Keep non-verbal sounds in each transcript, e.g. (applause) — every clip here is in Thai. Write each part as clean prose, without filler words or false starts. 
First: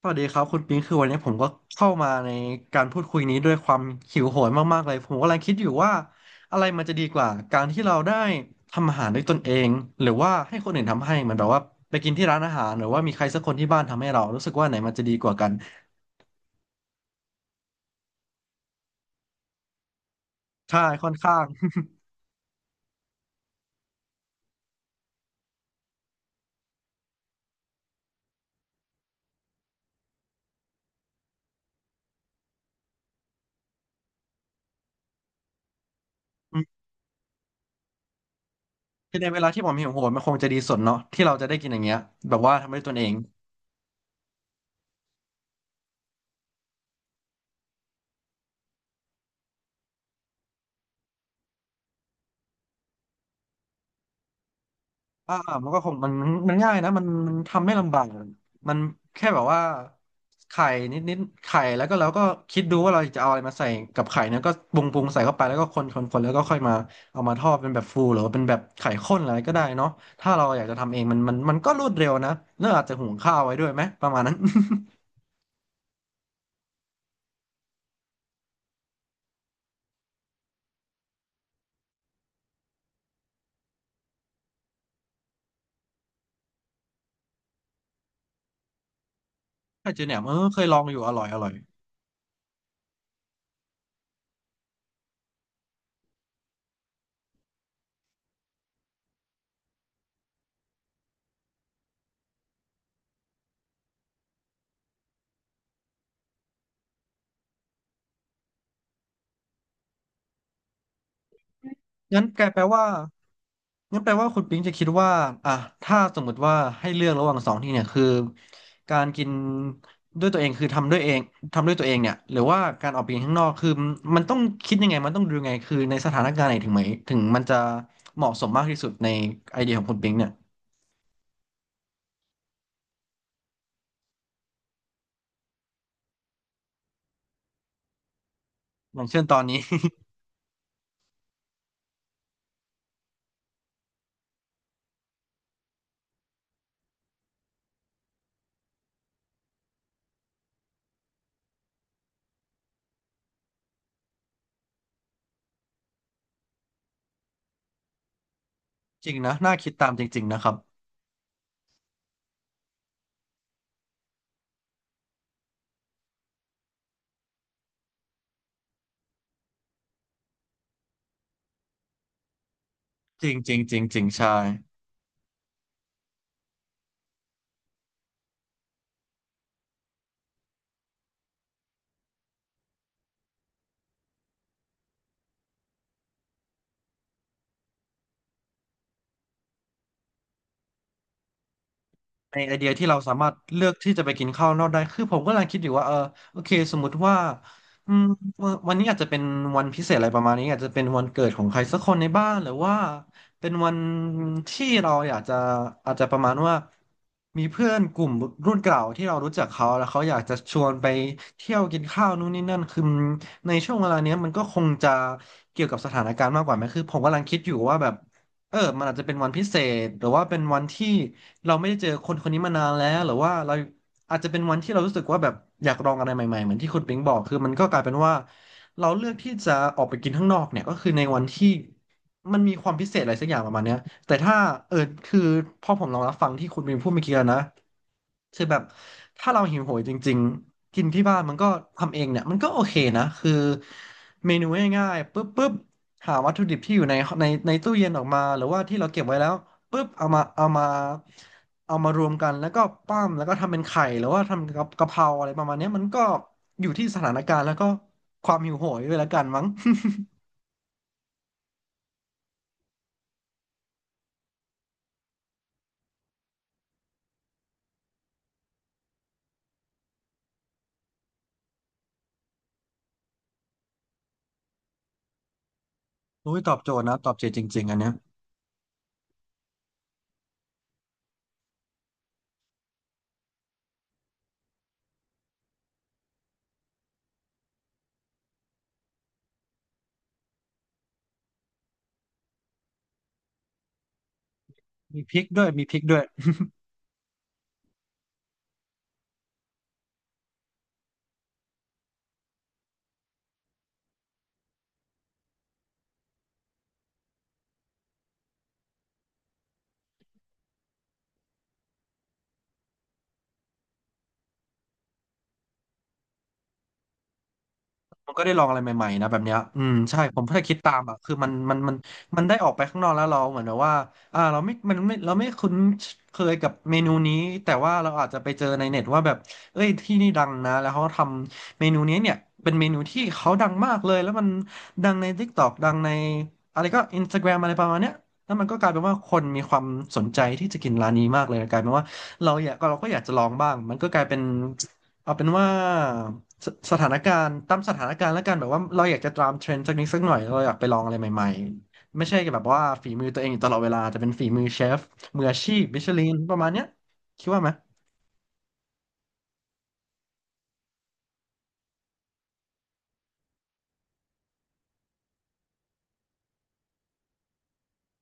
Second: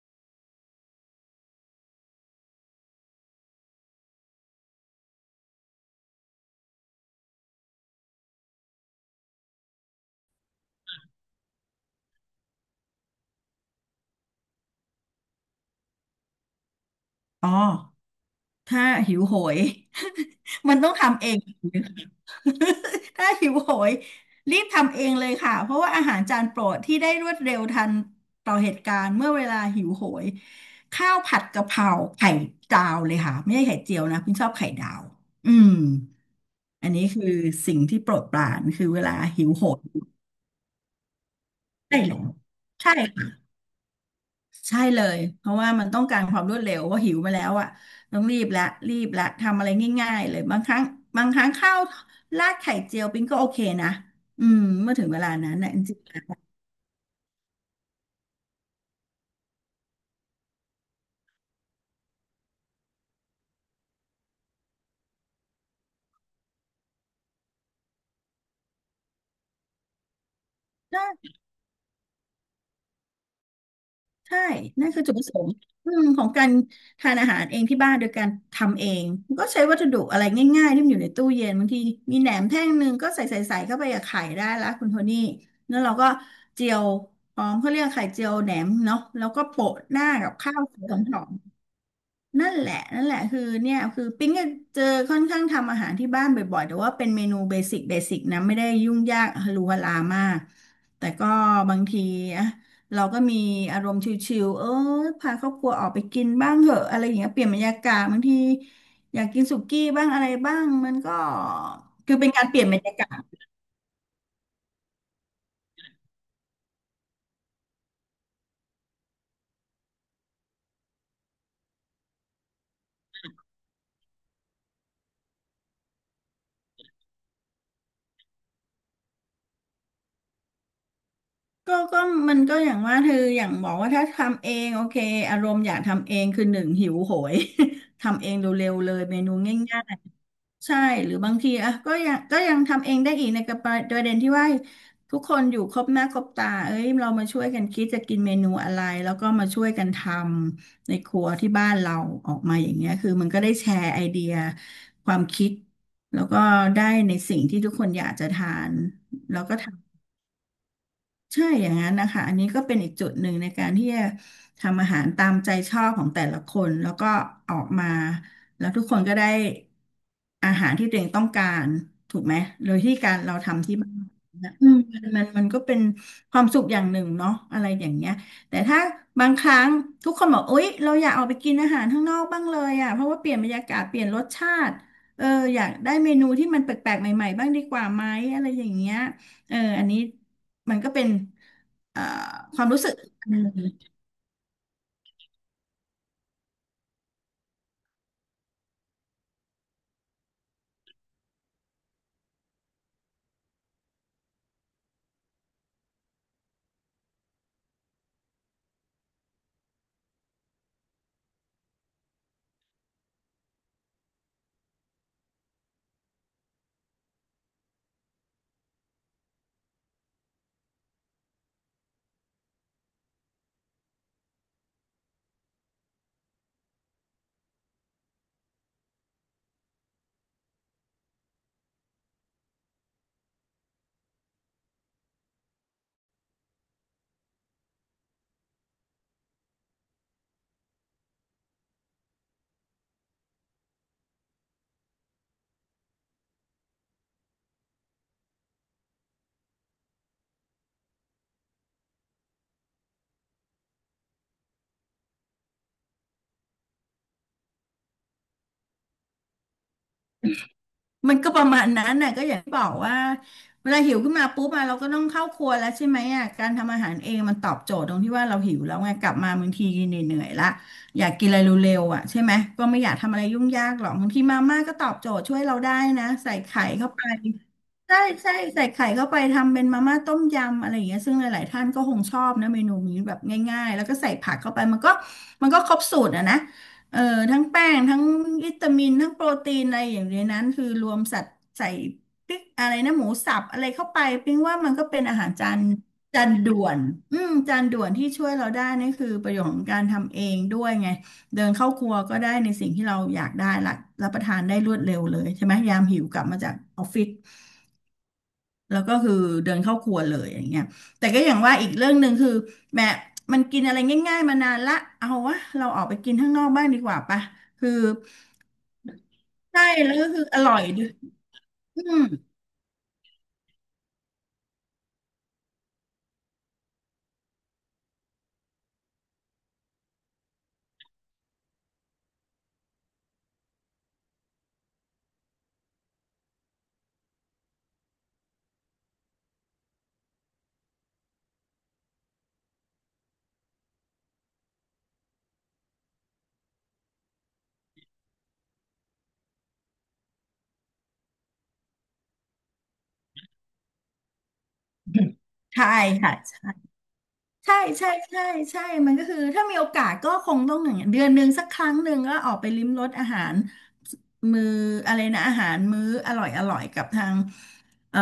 สวัสดีครับคุณปิงคือวันนี้ผมก็เข้ามาในการพูดคุยนี้ด้วยความหิวโหยมากๆเลยผมกำลังคิดอยู่ว่าอะไรมันจะดีกว่าการที่เราได้ทำอาหารด้วยตนเองหรือว่าให้คนอื่นทำให้เหมือนแบบว่าไปกินที่ร้านอาหารหรือว่ามีใครสักคนที่บ้านทำให้เรารู้สึกว่าไหนมันจะดีกว่ากันอ๋อถ้าหิวโหย (laughs) มันใช่ต้องค่อนทำเอข้าง ง (laughs) ถ้าหิวโหยรีบทำเองเลยค่ะเพราะว่าอาหารจานโปรดที่ได้รวดเร็วทันต่อเหตุการณ์เมื่อเวลาหิวโหยข้าวผัดกะเพราไข่ดาวเลยค่ะไม่ใช่ไข่เจียวนะพี่ชอบไข่ดาวอืมอันนี้คือสิ่งที่โปรดปรานคือเว (laughs) ลาคือในเวหิลาวที่โหผมหิยวโหยมันคงจะดีสุดเนาะที่เราจะได้กินอย่างเงี้ได้ยแล้วแบบว่าทำด้วยตใช่ นเอง ใช่เลยเพราะว่ามันต้องการความรวดเร็วว่าหิวมาแล้วอ่ะต้องรีบละรีบละทำอะไรง่ายๆเลยบางครั้งข้าวราดไข่เจียวปิ้งก็โอเคนะเมื่อถึงเวลาอ่านั้นมันะนก็จคงริงมัๆนแล้มันวมันง่ายนะมันทำไม่ลำบากมันแค่แบบว่าไข่นิดนิดไข่แล้วก็เราก็คิดดูว่าเราจะเอาอะไรมาใส่กับไข่เนี่ยก็ปรุงปรุงใส่เข้าไปแล้วก็คนคนคนแล้วก็ค่อยมาเอามาทอดเป็นแบบฟูหรือว่าเป็นแบบไข่ข้นอะไรก็ได้เนาะถ้าเราอยากจะทำใชเองมัน่มันมันก็รวดเร็วนะเน้วอาจจะหุงข้าวไว้ด้วยไหมประมาณนั้น ใช่นั่นคือ (laughs) จุดประสงค์ของการทานอาหารเองที่บ้านโดยการทำเองก็ใช้วัตถุดิบอะไรง่ายๆที่มันอยู่ในตู้เย็นบางทีมีแหนมแท่งหนึ่งก็ใส่เข้าไปกับไข่ได้ละคุณโทนี่แล้วเราก็เจียวพร้อมเขาเรียกไข่เจียวแหนมเนาะแล้วก็โปะไข่หเจียน้าวแหนมกัเอบอข้าเควยลสอวงยหอยู่ออร่อยม อร่อย นั่นแหละนั่นแหละคือเนี่ยคือปิ๊งก็เจอค่อนข้างทำอาหารที่บ้านบ่อยๆแต่ว่าเป็นเมนูเบสิกเบสิกนะไม่ได้ยุ่งยากฮาลูฮาลามากแต่ก็บางทีอะเราก็มีอารมณ์ชิลๆเออพาครอบครัวออกไปกินบ้างเหอะอะไรอย่างเงี้ยเปลี่ยนบรรยากาศบางทีอยากกินสุกี้บ้างอะไรบ้างมันก็คืองั้นเป็นแกการเปแปลลี่ยนบรว่ารยากาศงั้นแปลว่าคุณปิงจะคิดว่าอ่ะถ้าสมมุติว่าให้เลือกระหว่างสองที่เนี่ยคือการกินด้วยตัวเองคือทำด้วยตัวเองเนี่ยหรือว่าการออกไปกินข้างนอกคือมันต้องคิดยังไงมันต้องดูยังไงคือในสถานการณ์ไหนถึงไหมถึงมันจะเหมาะสมมากที่สุดในไอเดียของคุณปิงเนี่ยก็มันก็อย่างว่าเธออย่างบอกว่าถ้าทำเองโอเคอารมณ์อยากทำเองคือหนึ่งหิวโหย (laughs) ทำเองเร็วๆเลอยย่างเมเช่นนูตอนนี้ ง่ายๆ ใช่หรือบางทีอ่ะก็ยังทำเองได้อีกในกระประเด็นที่ว่าทุกคนอยู่ครบหน้าครบตาเอ้ยเรามาช่วยกันคิดจะกินเมนูอะไรแล้วก็มาช่วยกันทำในครัวที่บ้านเราออกมาอย่างเงี้ยคือมันก็ได้แชร์ไอเดียความคิดแล้วก็ได้ในสิ่งที่ทุกคนอยากจะทาน (laughs) จริงนะแล้วน่าก็คิดทำ ตามจริงๆนะครับใช่อย่างนั้นนะคะอันนี้ก็เป็นอีกจุดหนึ่งในการที่จะทำอาหารตามใจชอบของแต่ละคนแล้วก็ออกมาแล้วทุกคนก็ได้อาหารที่ตัวเองต้องการถูกไหมโดยที่การจริเรางจริงทำจที่ริงบ้าจนริงใช่ นะมันก็เป็นความสุขอย่างหนึ่งเนาะอะไรอย่างเงี้ยแต่ถ้าบางครั้งทุกคนบอกอุ๊ยเราอยากออกไปกินอาหารข้างนอกบ้างเลยอ่ะเพราะว่าเปลี่ยนบรรยากาศเปลี่ยนรสชาติเอออยากได้เมนูที่มันแปลกๆใหม่ๆบ้างดีกว่าไหมอะไรอย่างเงี้ยเอออันนี้ มันก็เป็นเอ่อในไอควาเดีมยรู้ที่สึกเราสาอัมานรถหนึ่เลืองกที่จะไปกินข้าวนอกได้คือผมก็กำลังคิดอยู่ว่าโอเคสมมุติว่าอืมวันนี้อาจจะเป็นวันพิเศษอะไรประมาณนี้อาจจะเป็นวันเกิดของใครสักคนในบ้านหรือว่าเป็นวันที่เราอยากจะอาจจะประมาณว่ามีเพื่อนกลุ่มรุ่นเก่าที่เรารู้จักเขาแล้วเขาอยากจะชวนไปเที่ยวกินข้าวนู่นนี่นั่นคือในช่วงเวลาเนี้ยมันก็คงจะเกี่ยวกับสถานการณ์มากกว่าไหมคือผมกำลังคิดอยู่ว่าแบบเออมันอาจจะเป็นวันพิเศษหรือว่าเป็นวันที่ เราไม่ได้เจอคนคนนี้มานานแล้วหรือว่าเราอาจจะเป็นวันที่เรารู้สึกว่าแบบอยากลองอะไรใหม่ๆเหมือนที่คุณปิงบอกคือมันก็กลายเป็นว่าเราเลือกที่จะออกไปกินข้างนอกเนี่ยก็คือในวันที่มันมีความพิเศษอะไรสักอย่างประมาณเนี้ยแต่ถ้าเออคือพอผมลองรับฟังที่คุณปิงพูดเมื่อกี้แล้วนะคือแบบถ้าเราหิวโหยจริงๆกินที่บ้านมันก็ทำเองเนี่ยมันก็โอเคนะคือเมนูง่ายๆปุ๊บปุ๊บหาวัตถุดิบที่อยู่ในตู้เย็นออกมาหรือว่าที่เราเก็บไว้แล้ว ปุ๊บเอามารวมกันแล้วก็ปั้มแล้วก็ทำเป็นไข่หรือว่าทำกับกะเพราอะไรประมาณเนี้ยมันก็อยู่ที่สถานการณ์แล้วก็ความหิวโหยด้วยละกันมั้ง มันก็ประมาณนั้นน่ะก็อย่างที่บอกว่าเวลาหิวขึ้นมาปุ๊บอะเราก็ต้องเข้าครัวแล้วใช่ไหมอ่ะการทำอาหารเองมันตอบโจทย์ตรงที่ว่าเราหิวแล้วไงกลับมาบางทีเหนื่อยๆละอยากกินอะไรเร็วๆอ่ะใช่ไหมก็ไม่อยากทำอะไรยุ่งยากหรอกบางทีมาม่าก็ตอบโจทย์ช่วยเราได้นะ (laughs) โอ้ใส่ยตอบไข่โจทย์เข้านะไปตอบโจทย์จริงๆอันเนี้ยใช่ใช่ใส่ไข่เข้าไปทำเป็นมาม่าต้มยำอะไรอย่างเงี้ยซึ่งหลายๆท่านก็คงชอบนะเมนูนี้แบบง่ายๆแล้วก็ใส่ผักเข้าไปมันก็มันก็ครบสูตรอะนะ เออทั้งแป้งทั้งวิตามินทั้งโปรตีนอะไรอย่างในนั้นคือรวมสัตว์ใส่ปิ๊กอะไรนะหมูสับอะไรเข้าไปปิ๊งว่ามันก็เป็มีนพอาริกหารด้วจายนมีพริกด้วย จานด่วนจานด่วนที่ช่วยเราได้นี่คือประโยชน์ของการทำเองด้วยไงเดินเข้าครัวก็ได้ในสิ่งที่เราอยากได้ละรับประทานได้รวดเร็วเลยใช่ไหมยามหิวกลับมาจากออฟฟิศ แล้วก็คือเดินเข้าครัวเลยอย่างเงี้ยแต่ก็อย่างว่าอีกเรื่องหนึ่งคือแม่มันกินอะไรง่ายๆมานานละเอาวะเราออกไปกินข้างนอกบ้างดีกว่าปะคือมันก็ได้ลองอะไรใหม่ๆนะแบบเนี้ยอืใช่มแล้วใช่ก็ผคืมออแค่ร่คิอดยตามด้วยอ่ะคือมันอืมมันได้ออกไปข้างนอกแล้วเราเหมือนแบบว่าเราไม่คุ้นเคยกับเมนูนี้แต่ว่าเราอาจจะไปเจอในเน็ตว่าแบบเอ้ยที่นี่ดังนะแล้วเขาทำเมนูนี้เนี่ยเป็นเมนูที่เขาดังมากเลยแล้วมันดังใน TikTok ดังในอะไรก็ Instagram อะไรประมาณเนี้ยแล้วมันก็กลายเป็นว่าคนมีความสนใจที่จะกินร้านนี้มากเลยกลายเป็นว่าเราก็อยากจะลองบ้างมันก็กลายเป็นเอาเป็นว่า สสถานการณ์ตามสถานการณ์แล้วกันแบบว่าเราอยากจะตามเทรนด์สักนิดสักหน่อยเราอยากไปลองอะไรใหม่ๆไม่ใช่แบบว่าฝีมือตัวเองอยู่ตลอดเวลาจะเป็นฝีมือเชฟมืออาชีพใช่มิชลิค่นประมาณะ เนี้ยคิดว่าไหมใช่ใช่ใช่ใช่มันก็คือถ้ามีโอกาสก็คงต้องอย่างเงี้ยเดือนหนึ่งสักครั้งหนึ่งก็ออกไปลิ้มรสอาหารมื้ออะไรนะอาหารมื้ออร่อยอร่อยกับทางเอ่อ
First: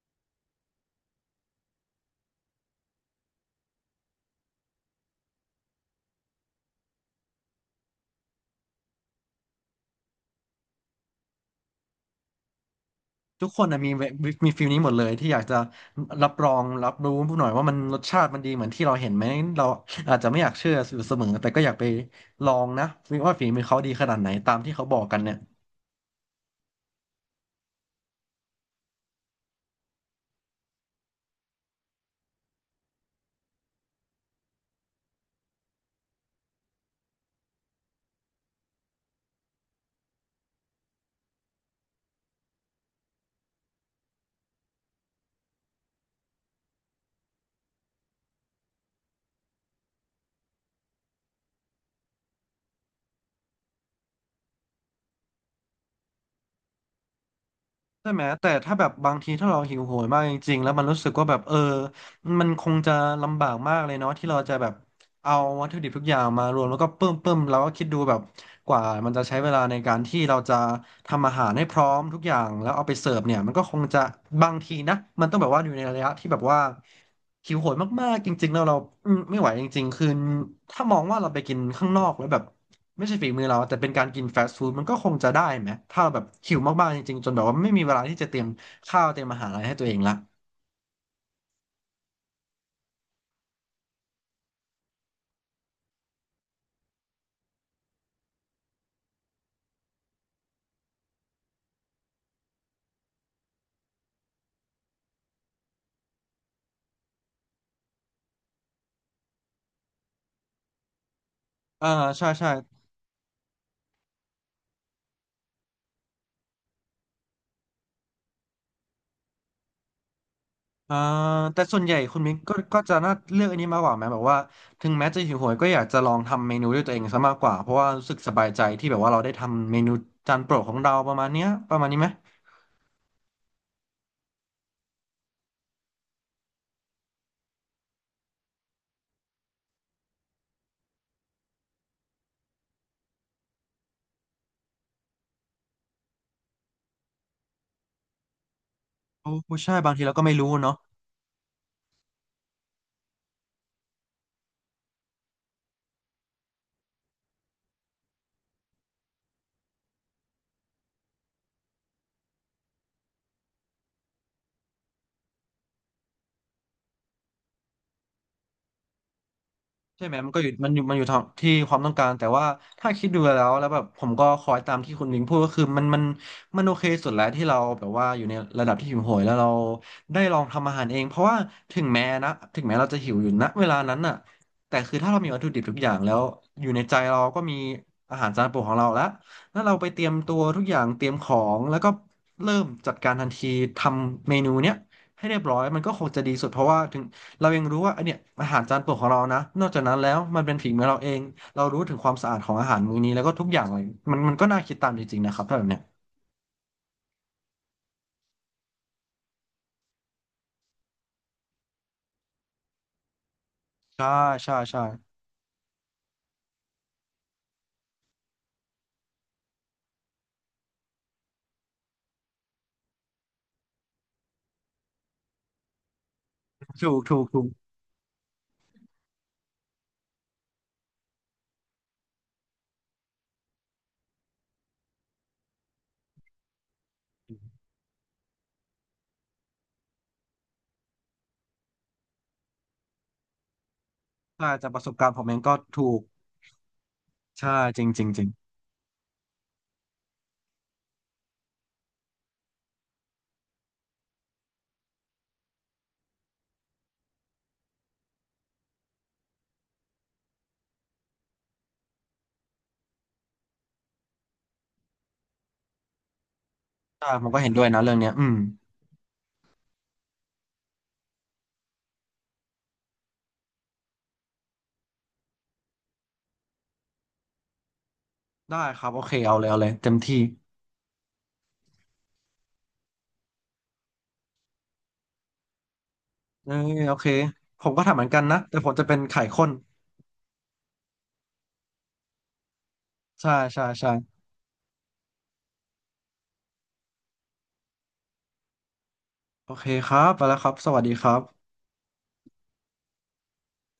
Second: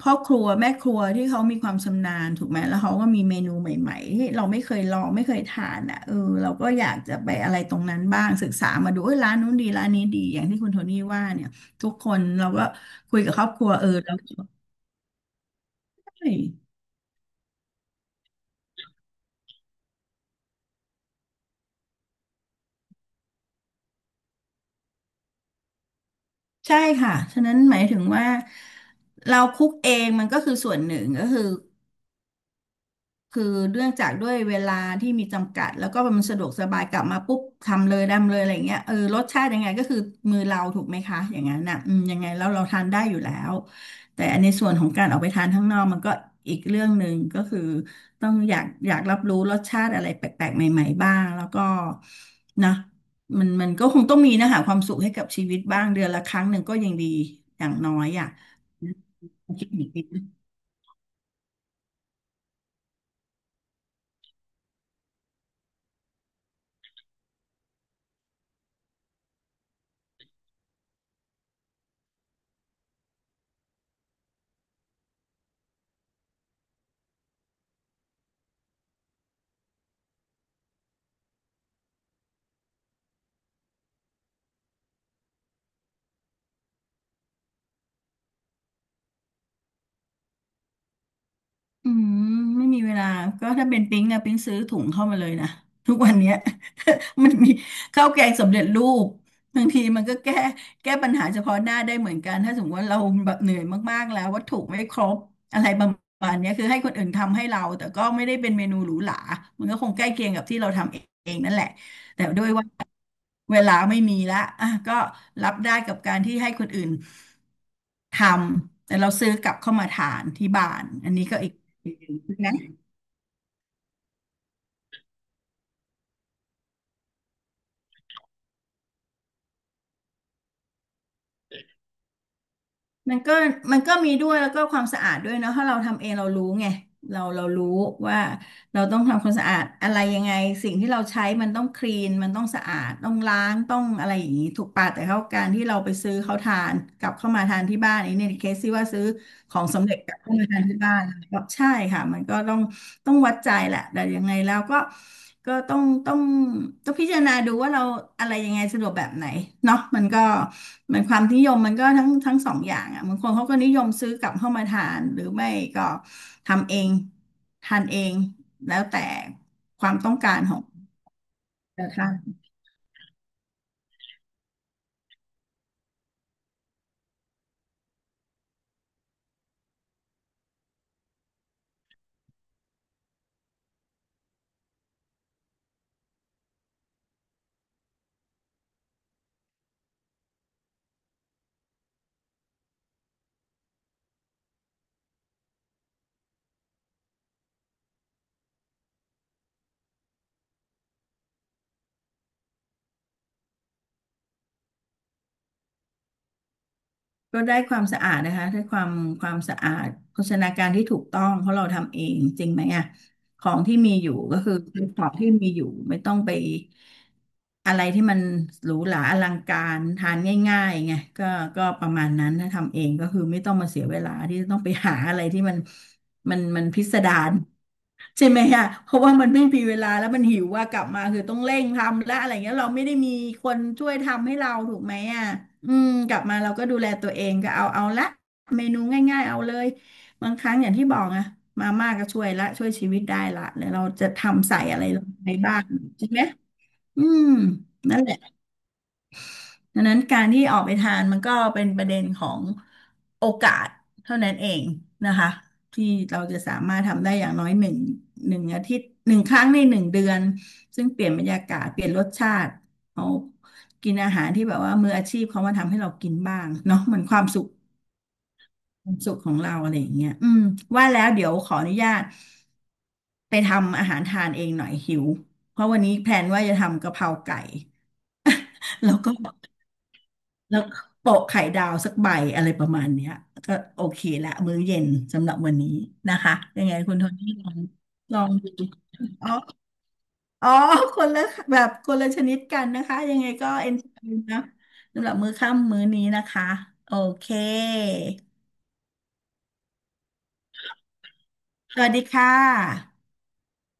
พ่อครัวแม่ครัวที่เขามีความชำนาญถูกไหมแล้วเขาก็มีเมนูใหม่ๆที่เราไม่เคยลองไม่เคยทานอ่ะเออเราก็อยากจะไปอะไรตรงนั้นบ้างศึกษามาดูเอ้ยร้านนู้นดีร้านนี้ดีอย่างที่คุณโทนี่ว่าเนี่ยทุกคนเราก็คุยกับครทุอกบคคนรัวนะเออมีเวแล้วมีมฟีลนี้หมดเลยที่อยากจะรัใช่ บรองรับรูู้้หน่อยว่ามันรสชาติมันดีเหมือนที่เราเห็นไหมเราอาจจะไม่อยากเชื่ออยู่เสมอแต่ก็อยากไปลองนะว่าฝีมือเขาดีขนาดไหนตามที่เขาบอกกันเนี่ย ใช่ค่ะ ฉะนั้นหมายถึงว่าเราคุกเองมันก็คือส่วนหนึ่งก็คือ คือเรื่องจากด้วยเวลาที่มีจำกัดแล้วก็มันสะดวกสบายกลับมาปุ๊บทำเลยทำเลยอะไรอย่างเงี้ยรสชาติยังไงก็คือมือเราถูกไหมคะอย่างนั้นน่ะอืมยังไงแล้วเราทานได้อยู่แล้วแต่ในส่วนของการออกไปทานข้างนอกมันก็อีกเรื่องหนึ่งก็คือต้องอยากอยากรับรู้รสชาติอะไรแปลกๆใหม่ๆบ้างแล้วก็นะมันก็คงต้องมีนะหาความสุขให้กับชีวิตบ้างเดือนละครั้งหนึ่งก็ยังดีอย่างน้อยใช่ไหม อ่ะ แต่ถ้าแบบบางทีถ้าเราหิวโหยมากจริงๆ แล้วมันรู้สึกว่าแบบมันคงจะลำบากมากเลยเนาะที่เราจะแบบ เอาวัตถุดิบทุกอย่างมารวมแล้วก็ปึ้มปึ้มแล้วก็คิดดูแบบกว่ามันจะใช้เวลาในการที่เราจะทำอาหารให้พร้อมทุกอย่างแล้วเอาไปเสิร์ฟเนี่ยมันก็คงจะบางทีนะมันต้องแบบว่าอยู่ในระยะที่แบบว่าหิวโหยมากๆจริงๆแล้วเราไม่ไหวจริงๆคือถ้ามองว่าเราไปกินข้างนอกแล้วแบบไม่ใช่ฝีมือเราแต่เป็นการกินฟาสต์ฟู้ดมันก็คงจะได้ไหมถ้าเราแบบหิวมากๆจริงๆจนแบบว่าไม่มีเวลาที่จะเตรียมข้าวเตรียมอาหารอะไรให้ตัวเองละอืมไม่มีเวลาก็ถ้าเป็นปิ๊งอะปิ๊งซื้อถุงเข้ามาเลยนะ (laughs) ทุกวันเนี้ย (laughs) มันมีข้าวแกงสำเร็จรูปบางทีมันก็แก้ปัญหาเฉพาะหน้าได้เหมือนกันถ้าสมมติว่าเราแบบเหนื่อยมากๆแล้ววัตถุไม่ครบอะไรประมาณเนี้ยคือให้คนอื่นทำให้เราแต่ก็ไม่ได้เป็นเมนูหรูหรามันก็คงใกล้เคียงกับที่เราทำเองนั่นแหละอ่าแต่ใช่ด้วใช่ ยว่าเวลาไม่มีละอ่ะก็รับได้กับการที่ให้คนอื่น ทำแต่เราซื้อกลับเข้ามาทานที่บ้านอ่าอันนี้ก็อีกแต่ส่วนใหอีกญ่อย่างคุณหมิ้นึ่งงก็นะจะน่าเลือกอันนี้มากกว่าไหมแบบว่าถึงแม้จะหิวโหยก็อยากจะลองทำเมนูด้วยตัวเองซะมากกว่าเพราะว่ารู้สึกสบายใจที่แบบว่าเราได้ทำเมนูจานโปรดของเราประมาณเนี้ยประมาณนี้ไหมมันก็มันก็มีด้วยแล้วก็ความสะอาดด้วยเนอะถ้าเราทำเองเรารู้ไงเรารู้ว่า เราต้องทำความสะอาดอะไรยังไงสิ่งที่เราใช้มันต้องคลีนมันต้องสะอาดต้องล้างต้องอะไรอย่างนี้ถูกปะแต่เขาการที่เราไปซื้อเขาทานกลับเข้ามาทานที่บ้านอันนี้ในเคสที่ว่าซื้อโอ้ของใช่สำบางเร็จทีกเราลับก็ไม่เข้ามารู้ทานเนาะ ที่บ้านก็ใช่ค่ะมันก็ต้องวัดใจแหละแต่ยังไงแล้วก็ก็ต้องพิจารณาดูว่าเราอะไรยังไงสะดวกแบบไหนเนาะมันก็มันความนิยมมันก็ทั้งสองอย่างอ่ะบางคนเขาก็นิยมซื้อกลับเข้ามาทานหรือไม่ก็ทำเอง ทานเองแล้วแต่ความใช่ต้ไหอมงมักานก็รอยู่ของมันอยู่ทางที่ความต้นะองกาคะรแต่ว่าถ้าคิดดูแล้วแบบผมก็คอยตามที่คุณลิงพูดก็คือมันโอเคสุดแล้วที่เราแบบว่าอยู่ในระดับที่หิวโหยแล้วเราได้ลองทำอาหารเองเพราะว่าถึงแม้เราจะหิวอยู่ณเวลานั้นน่ะแต่คือถ้าเรามีวัตถุดิบทุกอย่างแล้วอยู่ในใจเราก็มีอาหารจานโปรดของเราแล้วเราไปเตรียมตัวทุกอย่างเตรียมของแล้วก็เริ่มจัดการทันทีทำเมนูเนี้ยให้เรียบร้อยมันก็คงจะดีสุดเพราะว่าถึง เรายังรู้ว่าไอเนี่ยอาหารจานโปรดของเรานะนอกจากนั้นแล้วมันเป็นฝีมือเราเองเรารู้ถึงความสะอาดของอาหารมื้อนี้แล้วก็ทุกอย่างเลยมันก็น่าคิดตามจริงๆนะครับถ้าแบบเนี้ยก็ได้ความสะอาดนะคะได้ความสะอาดโภชนาการที่ถูกต้องเพราะเราทำเองจริงไหมอ่ะของที่มีอใช่ยู่ก็คือใช่ใช่ของที่มีอยู่ไม่ต้องไปอะไรที่มันหรูหราอลังการทานง่ายๆไงก็ก็ประมาณนั้นถ้าทำเองก็คือไม่ต้องมาเสียเวลาที่จะต้องไปหาอะไรที่มันพิถูสกดาถูกร ถูกใช่ไหมอะเพราะว่ามันไม่มีเวลาแล้วมันหิวว่ากลับมาคือต้องเร่งทำและอะไรเงี้ยเราไม่ได้มีคนช่วยทำให้เราถูกไหมอ่ะอืมกลับมาเราก็ดูแลตัวเองก็เอาละเมนูง่ายๆเอาเลยบางครั้งอย่างที่บอกอะมาม่าก็ช่วยละช่วยชีวิตได้ละเดี๋ยวเราจะใช่ทำใส่จากปอะไรระสบลกางรณ์ผมไปเองก็บ้างถูกใช่ไหมอืมใช่จริงนั่จนริงแหละ จริงดังนั้นการที่ออกไปทานมันก็เป็นประเด็นของโอกาสเท่านั้นเองนะคะที่เราจะสามารถทำได้อย่างน้อยหนึ่งอาทิตย์หนึ่งครั้งในหนึ่งเดือนซึ่งเปลี่ยนบรรยากาศเปลี่ยนรสชาติเอากินอาหารที่แบบว่ามืออาชีพเขามาทำให้เรากินบ้างเนาะเหมือนใช่ควาผมมก็สุขเห็นด้วยนะเรื่องเนี้ยอืมความสุขของเราอะไรอย่างเงี้ยอืมว่าแล้วเดี๋ยวขออนุญาตไปทำอาหารทานเองหน่อยหิวเพราะวันนี้แพลนว่าจะทำกะเพราไก่ได้ครับแล้วโอก็ เคเอาเลยเอาเลยเต็มที่แล้วโปะไข่ดาวสักใบอะไรประมาณเนี้ยก็โอเคละมื้อเย็นสำหรับวันนี้นะคะเออยังไงโอคุณโทเคนี่ลองผมก็ทำเหมือนลกัอนงนะดูแต่ผมจะเป็นไข่อ๋อข้นอ๋อคนละคนละชนิดกันนะคะยังไงใช่ก็ใช่เอนจใช่อยนะสำหรับมื้อค่ำมื้อนี้นะคะโอเคโอเคครับไปแล้วครับสวัสดีครับสวัสดีค่ะ